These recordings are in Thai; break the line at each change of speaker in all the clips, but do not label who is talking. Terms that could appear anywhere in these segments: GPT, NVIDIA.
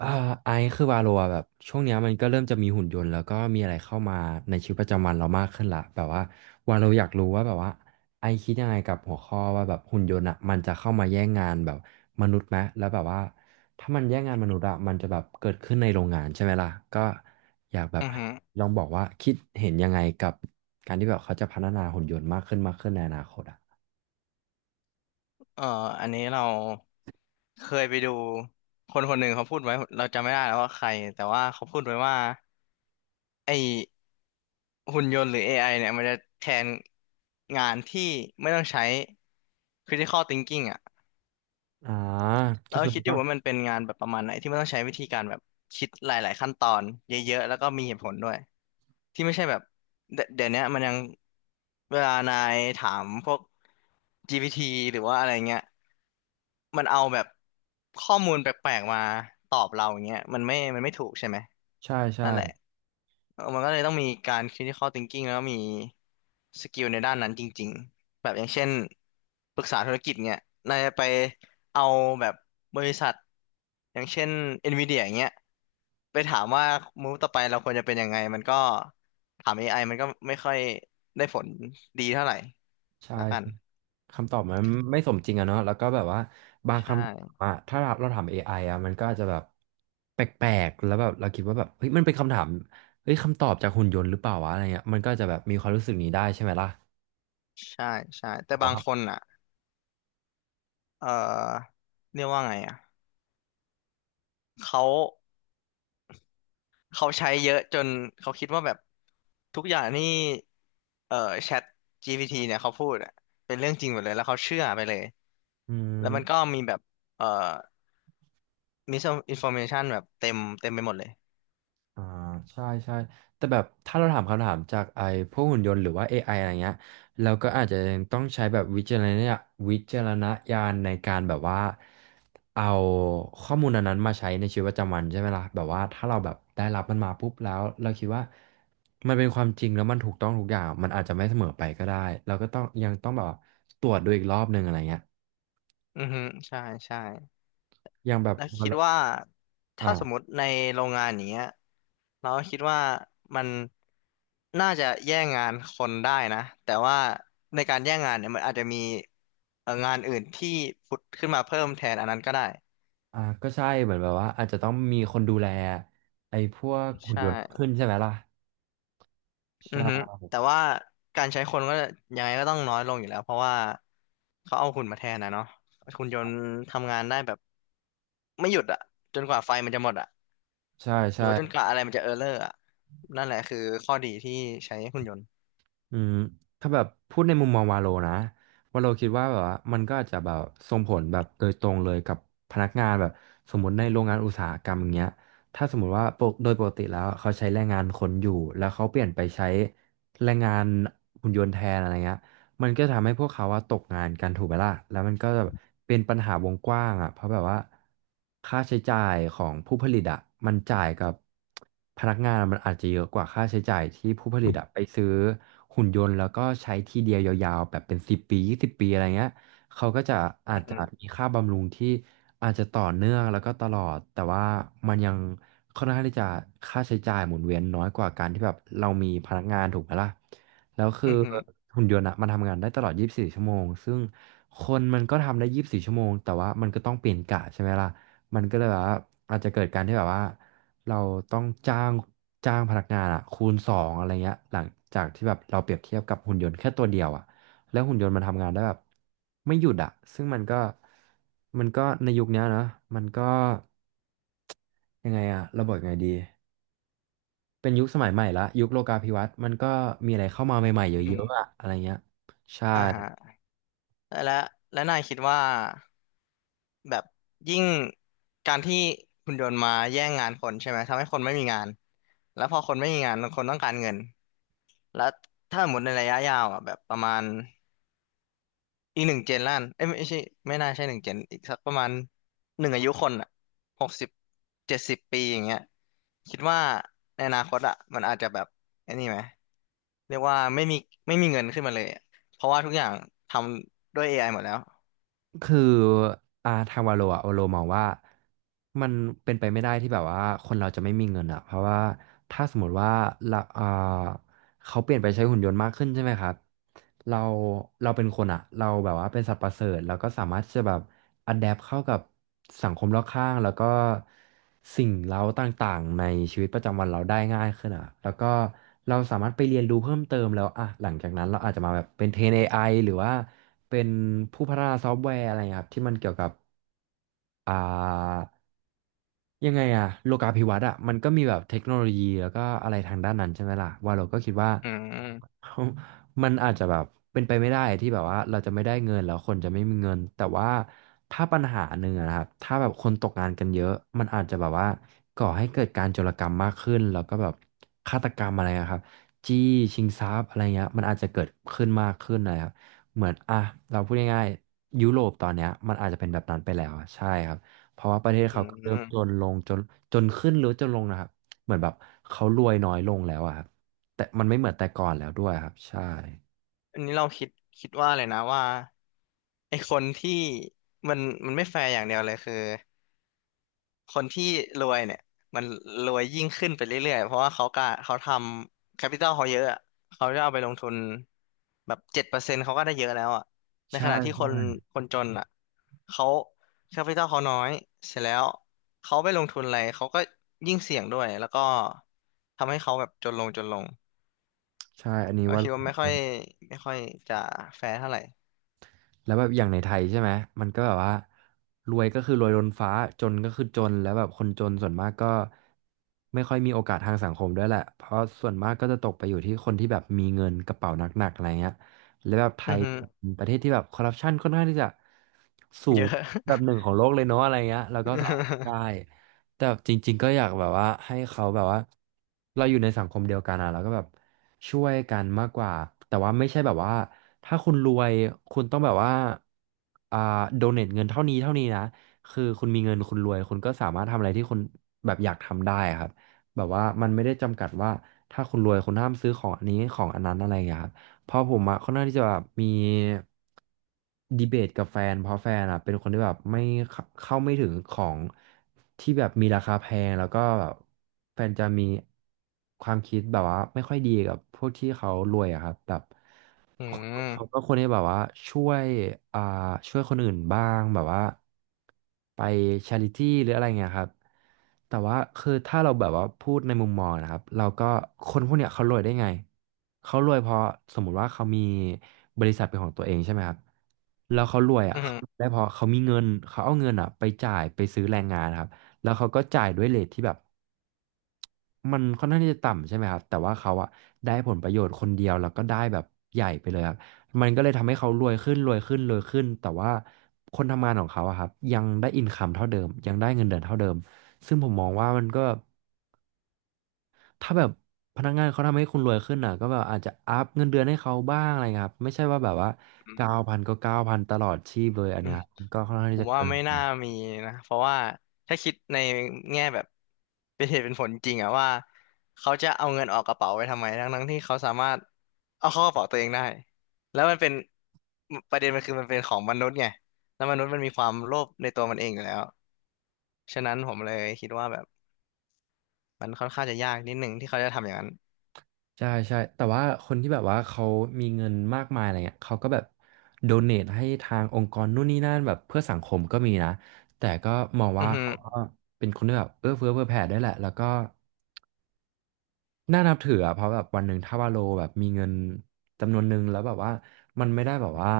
อ่าไอซ์คือวาโลอะแบบช่วงเนี้ยมันก็เริ่มจะมีหุ่นยนต์แล้วก็มีอะไรเข้ามาในชีวิตประจำวันเรามากขึ้นละแบบว่าวาโลอยากรู้ว่าแบบว่าไอซ์คิดยังไงกับหัวข้อว่าแบบหุ่นยนต์อะมันจะเข้ามาแย่งงานแบบมนุษย์ไหมแล้วแบบว่าถ้ามันแย่งงานมนุษย์อะมันจะแบบเกิดขึ้นในโรงงานใช่ไหมล่ะก็อยากแบบ
อือฮึ
ลองบอกว่าคิดเห็นยังไงกับการที่แบบเขาจะพัฒนาหุ่นยนต์มากขึ้นมากขึ้นในอนาคตอะ
เอ่ออันนี้เราเคยไปดูคนคนหนึ่งเขาพูดไว้เราจำไม่ได้แล้วว่าใครแต่ว่าเขาพูดไว้ว่าไอหุ่นยนต์หรือ AI เนี่ยมันจะแทนงานที่ไม่ต้องใช้ critical thinking อ่ะ
อ่าก็
เรา
คือ
คิ
มั
ด
น
อ
ต้อ
ยู่
ง
ว่ามันเป็นงานแบบประมาณไหนที่ไม่ต้องใช้วิธีการแบบคิดหลายๆขั้นตอนเยอะๆ แล้วก็มีเหตุผลด้วยที่ไม่ใช่แบบเดี๋ยวเนี้ยมันยังเวลานายถามพวก GPT หรือว่าอะไรเงี้ย มันเอาแบบข้อมูลแปลกๆมาตอบเราอย่างเงี้ยมันไม่ถูกใช่ไหม
ใช่ใช่
นั่นแหละเออมันก็เลยต้องมีการ critical thinking แล้วก็มีสกิลในด้านนั้นจริงๆแบบอย่างเช่นปรึกษาธุรกิจเงี้ยนายจะไปเอาแบบบริษัทอย่างเช่น NVIDIA อย่างเงี้ยไปถามว่ามูฟต่อไปเราควรจะเป็นยังไงมันก็ถาม AI มันก็ไม่ค่อยได้ผลดีเท่าไหร่
ใช่
ละกัน
คำตอบมันไม่สมจริงอะเนาะแล้วก็แบบว่าบาง
ใช่
คำถามอะถ้าเราถาม AI อไออะมันก็อาจจะแบบแปลกๆแล้วแบบเราคิดว่าแบบเฮ้ยมันเป็นคำถามเฮ้ยคำตอบจากหุ่นยนต์หรือเปล่าวะอะไรเงี้ยมันก็จะแบบมีความรู้สึกนี้ได้ใช่ไหมล่ะ
ใช่ใช่แต่
แต่
บางค
ว่า
นอ่ะ เอ่อเรียกว่าไงอ่ะเขาเขาใช้เยอะจนเขาคิดว่าแบบทุกอย่างนี่เอ่อแชท GPT เนี่ยเขาพูดอะเป็นเรื่องจริงหมดเลยแล้วเขาเชื่อไปเลย
อื
แล้วมันก็
ม
มีแบบเอ่อมิสอินฟอร์เมชันแบบเต็มไปหมดเลย
อ่าใช่ใช่แต่แบบถ้าเราถามคำถามจากไอ้พวกหุ่นยนต์หรือว่า AI อไออะไรเงี้ยเราก็อาจจะยังต้องใช้แบบวิจารณญาณในการแบบว่าเอาข้อมูลอันนั้นมาใช้ในชีวิตประจำวันใช่ไหมล่ะแบบว่าถ้าเราแบบได้รับมันมาปุ๊บแล้วเราคิดว่ามันเป็นความจริงแล้วมันถูกต้องทุกอย่างมันอาจจะไม่เสมอไปก็ได้เราก็ต้องยังต้องแบบตรวจดูอีกรอบหนึ่งอะไรเงี้ย
อือฮึใช่ใช่
ยังแบบ
แล้วคิดว่าถ้าสม
อ่า
มติในโรงงานอย่างเงี้ยเราก็คิดว่ามันน่าจะแย่งงานคนได้นะแต่ว่าในการแย่งงานเนี่ยมันอาจจะมีงานอื่นที่ผุดขึ้นมาเพิ่มแทนอันนั้นก็ได้
อ่าก็ใช่เหมือนแบบว่าอาจจะต้องมีคนดูแลไอ้พวก
ใช
หุ่นยนต์ขึ้
่
นใช่ไหมล่ะ
อื
ใช่
อฮึแต่ว่าการใช้คนก็ยังไงก็ต้องน้อยลงอยู่แล้วเพราะว่าเขาเอาหุ่นมาแทนนะเนาะหุ่นยนต์ทำงานได้แบบไม่หยุดอะจนกว่าไฟมันจะหมดอะ
ใช่
หรื
ใช่
อว่าจนกว่าอะไรมันจะเออร์เลอร์อะนั่นแหละคือข้อดีที่ใช้หุ่นยนต์
อืมถ้าแบบพูดในมุมมองวาโลนะวาโลคิดว่าแบบว่ามันก็อาจจะแบบส่งผลแบบโดยตรงเลยกับพนักงานแบบสมมติในโรงงานอุตสาหกรรมอย่างเงี้ยถ้าสมมติว่าโดยปกติแล้วเขาใช้แรงงานคนอยู่แล้วเขาเปลี่ยนไปใช้แรงงานหุ่นยนต์แทนอะไรเงี้ย มันก็ทำให้พวกเขาอะตกงานกันถูกไหมล่ะแล้วมันก็เป็นปัญหาวงกว้างอะเพราะแบบว่าค่าใช้จ่ายของผู้ผลิตอะมันจ่ายกับพนักงานมันอาจจะเยอะกว่าค่าใช้จ่ายที่ผู้ผลิตอะไปซื้อหุ่นยนต์แล้วก็ใช้ทีเดียวยาวๆแบบเป็นสิบปียี่สิบปีอะไรเงี้ยเขาก็จะอาจ
อื
จะ
ม
มีค่าบำรุงที่อาจจะต่อเนื่องแล้วก็ตลอดแต่ว่ามันยังค่อนข้างที่จะค่าใช้จ่ายหมุนเวียนน้อยกว่าการที่แบบเรามีพนักงานถูกไหมล่ะ แล้วคื
อื
อ
มอหืม
หุ่นยนต์อะมันทำงานได้ตลอด 24ชั่วโมงซึ่งคนมันก็ทำได้24ชั่วโมงแต่ว่ามันก็ต้องเปลี่ยนกะใช่ไหมล่ะมันก็เลยแบบว่าอาจจะเกิดการที่แบบว่าเราต้องจ้างพนักงานอะคูณสองอะไรเงี้ยหลังจากที่แบบเราเปรียบเทียบกับหุ่นยนต์แค่ตัวเดียวอะแล้วหุ่นยนต์มันทำงานได้แบบไม่หยุดอะซึ่งมันก็ในยุคเนี้ยนะมันก็ยังไงอะเราบอกยังไงดี เป็นยุคสมัยใหม่ละยุคโลกาภิวัตน์มันก็มีอะไรเข้ามาใหม่ๆเย
ออืม
อะๆอะอะไรเงี้ยใช่
อ่าฮะและและนายคิดว่าแบบยิ่งการที่หุ่นยนต์มาแย่งงานคนใช่ไหมทำให้คนไม่มีงานแล้วพอคนไม่มีงานคนต้องการเงินแล้วถ้าหมดในระยะยาวอ่ะแบบประมาณ อีกหนึ่งเจนล้านเอ้ยไม่ใช่ไม่น่าใช่หนึ่งเจนอีกสักประมาณหนึ่งอายุคนอ่ะ6070 ปีอย่างเงี้ยคิดว่าในอนาคตอ่ะมันอาจจะแบบไอ้นี่ไหมเรียกว่าไม่มีเงินขึ้นมาเลยอะเพราะว่าทุกอย่างทำด้วย AI หมดแล้ว
คืออาทางวาโลอะวาโลมองว่ามันเป็นไปไม่ได้ที่แบบว่าคนเราจะไม่มีเงินอะเพราะว่าถ้าสมมติว่าละอ่า เขาเปลี่ยนไปใช้หุ่นยนต์มากขึ้นใช่ไหมครับ เรา เราเป็นคนอะ เราแบบว่าเป็นสัตว์ประเสริฐแล้วก็สามารถที่จะแบบอัดแอปเข้ากับสังคมรอบข้างแล้วก็สิ่งเร้าต่างๆในชีวิตประจำวันเราได้ง่ายขึ้นอะแล้วก็เราสามารถไปเรียนรู้เพิ่มเติมแล้วอะหลังจากนั้นเราอาจจะมาแบบเป็นเทรนเอไ i หรือว่าเป็นผู้พัฒนาซอฟต์แวร์อะไรอย่างเงี้ยครับที่มันเกี่ยวกับอ่า ยังไงอะโลกาภิวัตน์อะมันก็มีแบบเทคโนโลยีแล้วก็อะไรทางด้านนั้นใช่ไหมล่ะว่าเราก็คิดว่า
อืม
มันอาจจะแบบเป็นไปไม่ได้ที่แบบว่าเราจะไม่ได้เงินแล้วคนจะไม่มีเงินแต่ว่าถ้าปัญหาหนึ่งอะนะครับถ้าแบบคนตกงานกันเยอะมันอาจจะแบบว่าก่อให้เกิดการโจรกรรมมากขึ้นแล้วก็แบบฆาตกรรมอะไรอะครับจี้ชิงทรัพย์อะไรเงี้ยมันอาจจะเกิดขึ้นมากขึ้นนะครับเหมือนอ่ะเราพูดง่ายๆยุโรปตอนเนี้ยมันอาจจะเป็นแบบนั้นไปแล้วอะใช่ครับ เพราะว่าประเทศ
อื
เขาก็เริ่มจ
ม
นลงจนจนขึ้นหรือจนลงนะครับเหมือนแบบเขารวยน้อยลงแล้วอะครับแต่มันไม่เหมือนแต่ก่อนแล้วด้วยครับใช่
อันนี้เราคิดว่าเลยนะว่าไอ้คนที่มันมันไม่แฟร์อย่างเดียวเลยคือ คนที่รวยเนี่ยมันรวยยิ่งขึ้นไปเรื่อยๆเพราะว่าเขาทำแคปิตอลเขาเยอะอะเขาจะเอาไปลงทุนแบบ7%เขาก็ได้เยอะแล้วอ่ะใน
ใช่
ขณะที่คน
ใช่
คนจนอ่ะเขาแคปิตอลเขาน้อยเสร็จแล้วเขาไปลงทุนอะไรเขาก็ยิ่งเสี่ยงด้วยแล้วก็ทำให้เขาแบบจนลง
ใช่อันนี้
เรา
ว่า
คิดว่าไม่ค่อยจะแฟร์เท่าไหร่
แล้วแบบอย่างในไทยใช่ไหมมันก็แบบว่ารวยก็คือรวยล้นฟ้าจนก็คือจนแล้วแบบคนจนส่วนมากก็ไม่ค่อยมีโอกาสทางสังคมด้วยแหละเพราะส่วนมากก็จะตกไปอยู่ที่คนที่แบบมีเงินกระเป๋าหนักๆอะไรเงี้ยแล้วแบบไท
อือ
ย
ฮึ
เป็นประเทศที่แบบคอร์รัปชันค่อนข้างที่จะสู
เย
ง
อะ
อันดับหนึ่งของโลกเลยเนาะอะไรเงี้ยแล้วก็สอบได้ แต่แบบจริงๆก็อยากแบบว่าให้เขาแบบว่าเราอยู่ในสังคมเดียวกันอะแล้วก็แบบ ช่วยกันมากกว่าแต่ว่าไม่ใช่แบบว่าถ้าคุณรวยคุณต้องแบบว่าอ่าโดเนทเงินเท่านี้เท่านี้นะคือคุณมีเงินคุณรวยคุณก็สามารถทำอะไรที่คุณแบบอยากทำได้ครับแบบว่ามันไม่ได้จำกัดว่าถ้าคุณรวยคุณห้ามซื้อของอันนี้ของอันนั้นอะไรอย่างเงี้ยครับ เพราะผมอะค่อนข้างที่จะแบบมีดีเบตกับแฟนเพราะแฟนอะเป็นคนที่แบบไม่เข้าไม่ถึงของที่แบบมีราคาแพงแล้วก็แบบแฟนจะมีความคิดแบบว่าไม่ค่อยดีกับพวกที่เขารวยอะครับแบบ
อื
เขา
ม
ก็คนที่แบบว่าช่วยอ่าช่วยคนอื่นบ้างแบบว่าไปชาริตี้หรืออะไรเงี้ยครับแต่ว่าคือถ้าเราแบบว่าพูดในมุมมองนะครับเราก็คนพวกเนี้ยเขารวยได้ไงเขารวยเพราะสมมุติว่าเขามีบริษัทเป็นของตัวเองใช่ไหมครับแล้วเขารวย
อื
อ่ะเขา
ม
ได้เพราะเขามีเงินเขาเอาเงินอ่ะไปจ่ายไปซื้อแรงงานครับแล้วเขาก็จ่ายด้วยเรทที่แบบ มันค่อนข้างที่จะต่ำใช่ไหมครับ แต่ว่าเขาอะได้ผลประโยชน์คนเดียวแล้วก็ได้แบบใหญ่ไปเลยครับ มันก็เลยทำให้เขารวยขึ้นรวยขึ้นรวยขึ้นแต่ว่าคนทำงานของเขาอะครับยังได้อินคัมเท่าเดิมยังได้เงินเดือนเท่าเดิมซึ่งผมมองว่ามันก็ถ้าแบบพนักงานเขาทำให้คุณรวยขึ้นอ่ะก็แบบอาจจะอัพเงินเดือนให้เขาบ้างอะไรเงี้ยครับไม่ใช่ว่าแบบว่าเก้าพันก็เก้าพันตลอดชีพเลยอัน
อื
เนี้ย
ม
ครับมันก็ค่อนข้าง
ผ
ที่
ม
จะ
ว่า
เกิ
ไม่น่า
น
มีนะเพราะว่าถ้าคิดในแง่แบบเป็นเหตุเป็นผลจริงอะว่าเขาจะเอาเงินออกกระเป๋าไปทำไมทั้งๆที่เขาสามารถเอาเข้ากระเป๋าตัวเองได้แล้วมันเป็นประเด็นมันคือมันเป็นของมนุษย์ไงแล้วมนุษย์มันมีความโลภในตัวมันเองอยู่แล้วฉะนั้นผมเลยคิดว่าแบบมันค่อนข้างจะยากนิดหนึ่งที่เขาจะทำอย่างนั้น
ใช่ใช่แต่ว่าคนที่แบบว่าเขามีเงินมากมายอะไรเงี้ยเขาก็แบบโดเนทให้ทางองค์กรนู่นนี่นั่นแบบเพื่อสังคมก็มีนะแต่ก็มอง
อื
ว่า
อฮึ
เขาก็เป็นคนที่แบบเอื้อเฟื้อเผื่อแผ่ได้วยแหละแล้วก็ น่านับถืออะเพราะแบบวันหนึ่งถ้าวาโลแบบมีเงินจำนวนหนึ่งแล้วแบบว่ามันไม่ได้แบบว่า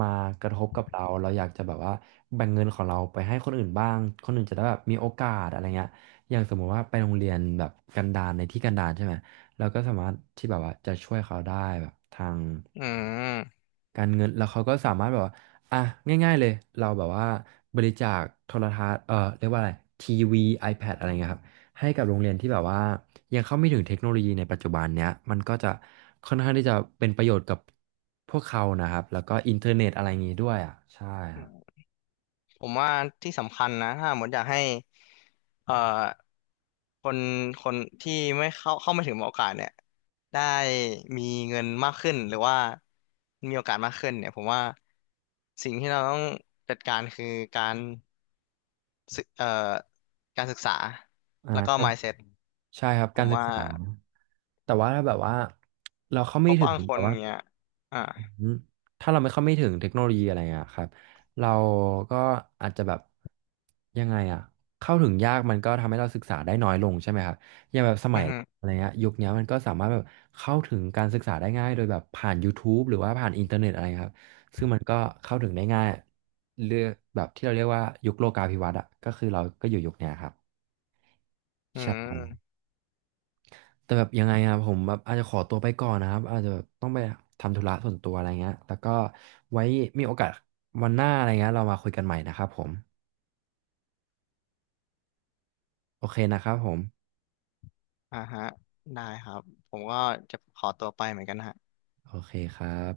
มากระทบกับเราเราอยากจะแบบว่าแบ่งเงินของเราไปให้คนอื่นบ้างคนอื่นจะได้แบบมีโอกาสอะไรเงี้ยอย่างสมมุติว่าไปโรงเรียนแบบกันดารในที่กันดารใช่ไหมเราก็สามารถที่แบบว่าจะช่วยเขาได้แบบทาง
อืม
การเงินแล้วเขาก็สามารถแบบว่าอ่ะง่ายๆเลยเราแบบว่าบริจาคโทรทัศน์เรียกว่าอะไรทีวี iPad อะไรเงี้ยครับให้กับโรงเรียนที่แบบว่ายังเข้าไม่ถึงเทคโนโลยีในปัจจุบันเนี้ยมันก็จะค่อนข้างที่จะเป็นประโยชน์กับพวกเขานะครับแล้วก็อินเทอร์เน็ตอะไรอย่างงี้ด้วยอ่ะใช่ครับ
ผมว่าที่สำคัญนะถ้าหมดอยากให้เอ่อคนคนที่ไม่เข้าเข้าไม่ถึงโอกาสเนี่ยได้มีเงินมากขึ้นหรือว่ามีโอกาสมากขึ้นเนี่ยผมว่าสิ่งที่เราต้องจัดการคือการศึกเอ่อการศึกษา
อ่า
แล้วก็
ก็
mindset
ใช่ครับ
ผ
กา
ม
รศึก
ว่า
ษาแต่ว่าถ้าแบบว่าเราเข้า
เพ
ไม่
ราะ
ถึ
บา
ง
งค
แบ
น
บว่า
เนี่ยอ่า
อืมถ้าเราไม่เข้าไม่ถึงเทคโนโลยีอะไรอ่ะครับเราก็อาจจะแบบยังไงอ่ะเข้าถึงยากมันก็ทำให้เราศึกษาได้น้อยลงใช่ไหมครับอย่างแบบสมั
อื
ย
อฮึ
อะไรเงี้ยยุคเนี้ยมันก็สามารถแบบเข้าถึงการศึกษาได้ง่ายโดยแบบผ่าน YouTube หรือว่าผ่านอินเทอร์เน็ตอะไรครับซึ่งมันก็เข้าถึงได้ง่ายเลือกแบบที่เราเรียกว่ายุคโลกาภิวัตน์อ่ะก็คือเราก็อยู่ยุคเนี้ยครับ
อื
ใช่
ม
แต่แบบยังไงอะผมแบบอาจจะขอตัวไปก่อนนะครับอาจจะแบบต้องไปทำธุระส่วนตัวอะไรเงี้ยแล้วก็ไว้มีโอกาสวันหน้าอะไรเงี้ยเรามาคุยกันใหม่นะครับผมโอเคนะครับผม
อ่าฮะได้ครับผมก็จะขอตัวไปเหมือนกันฮะ
โอเคครับ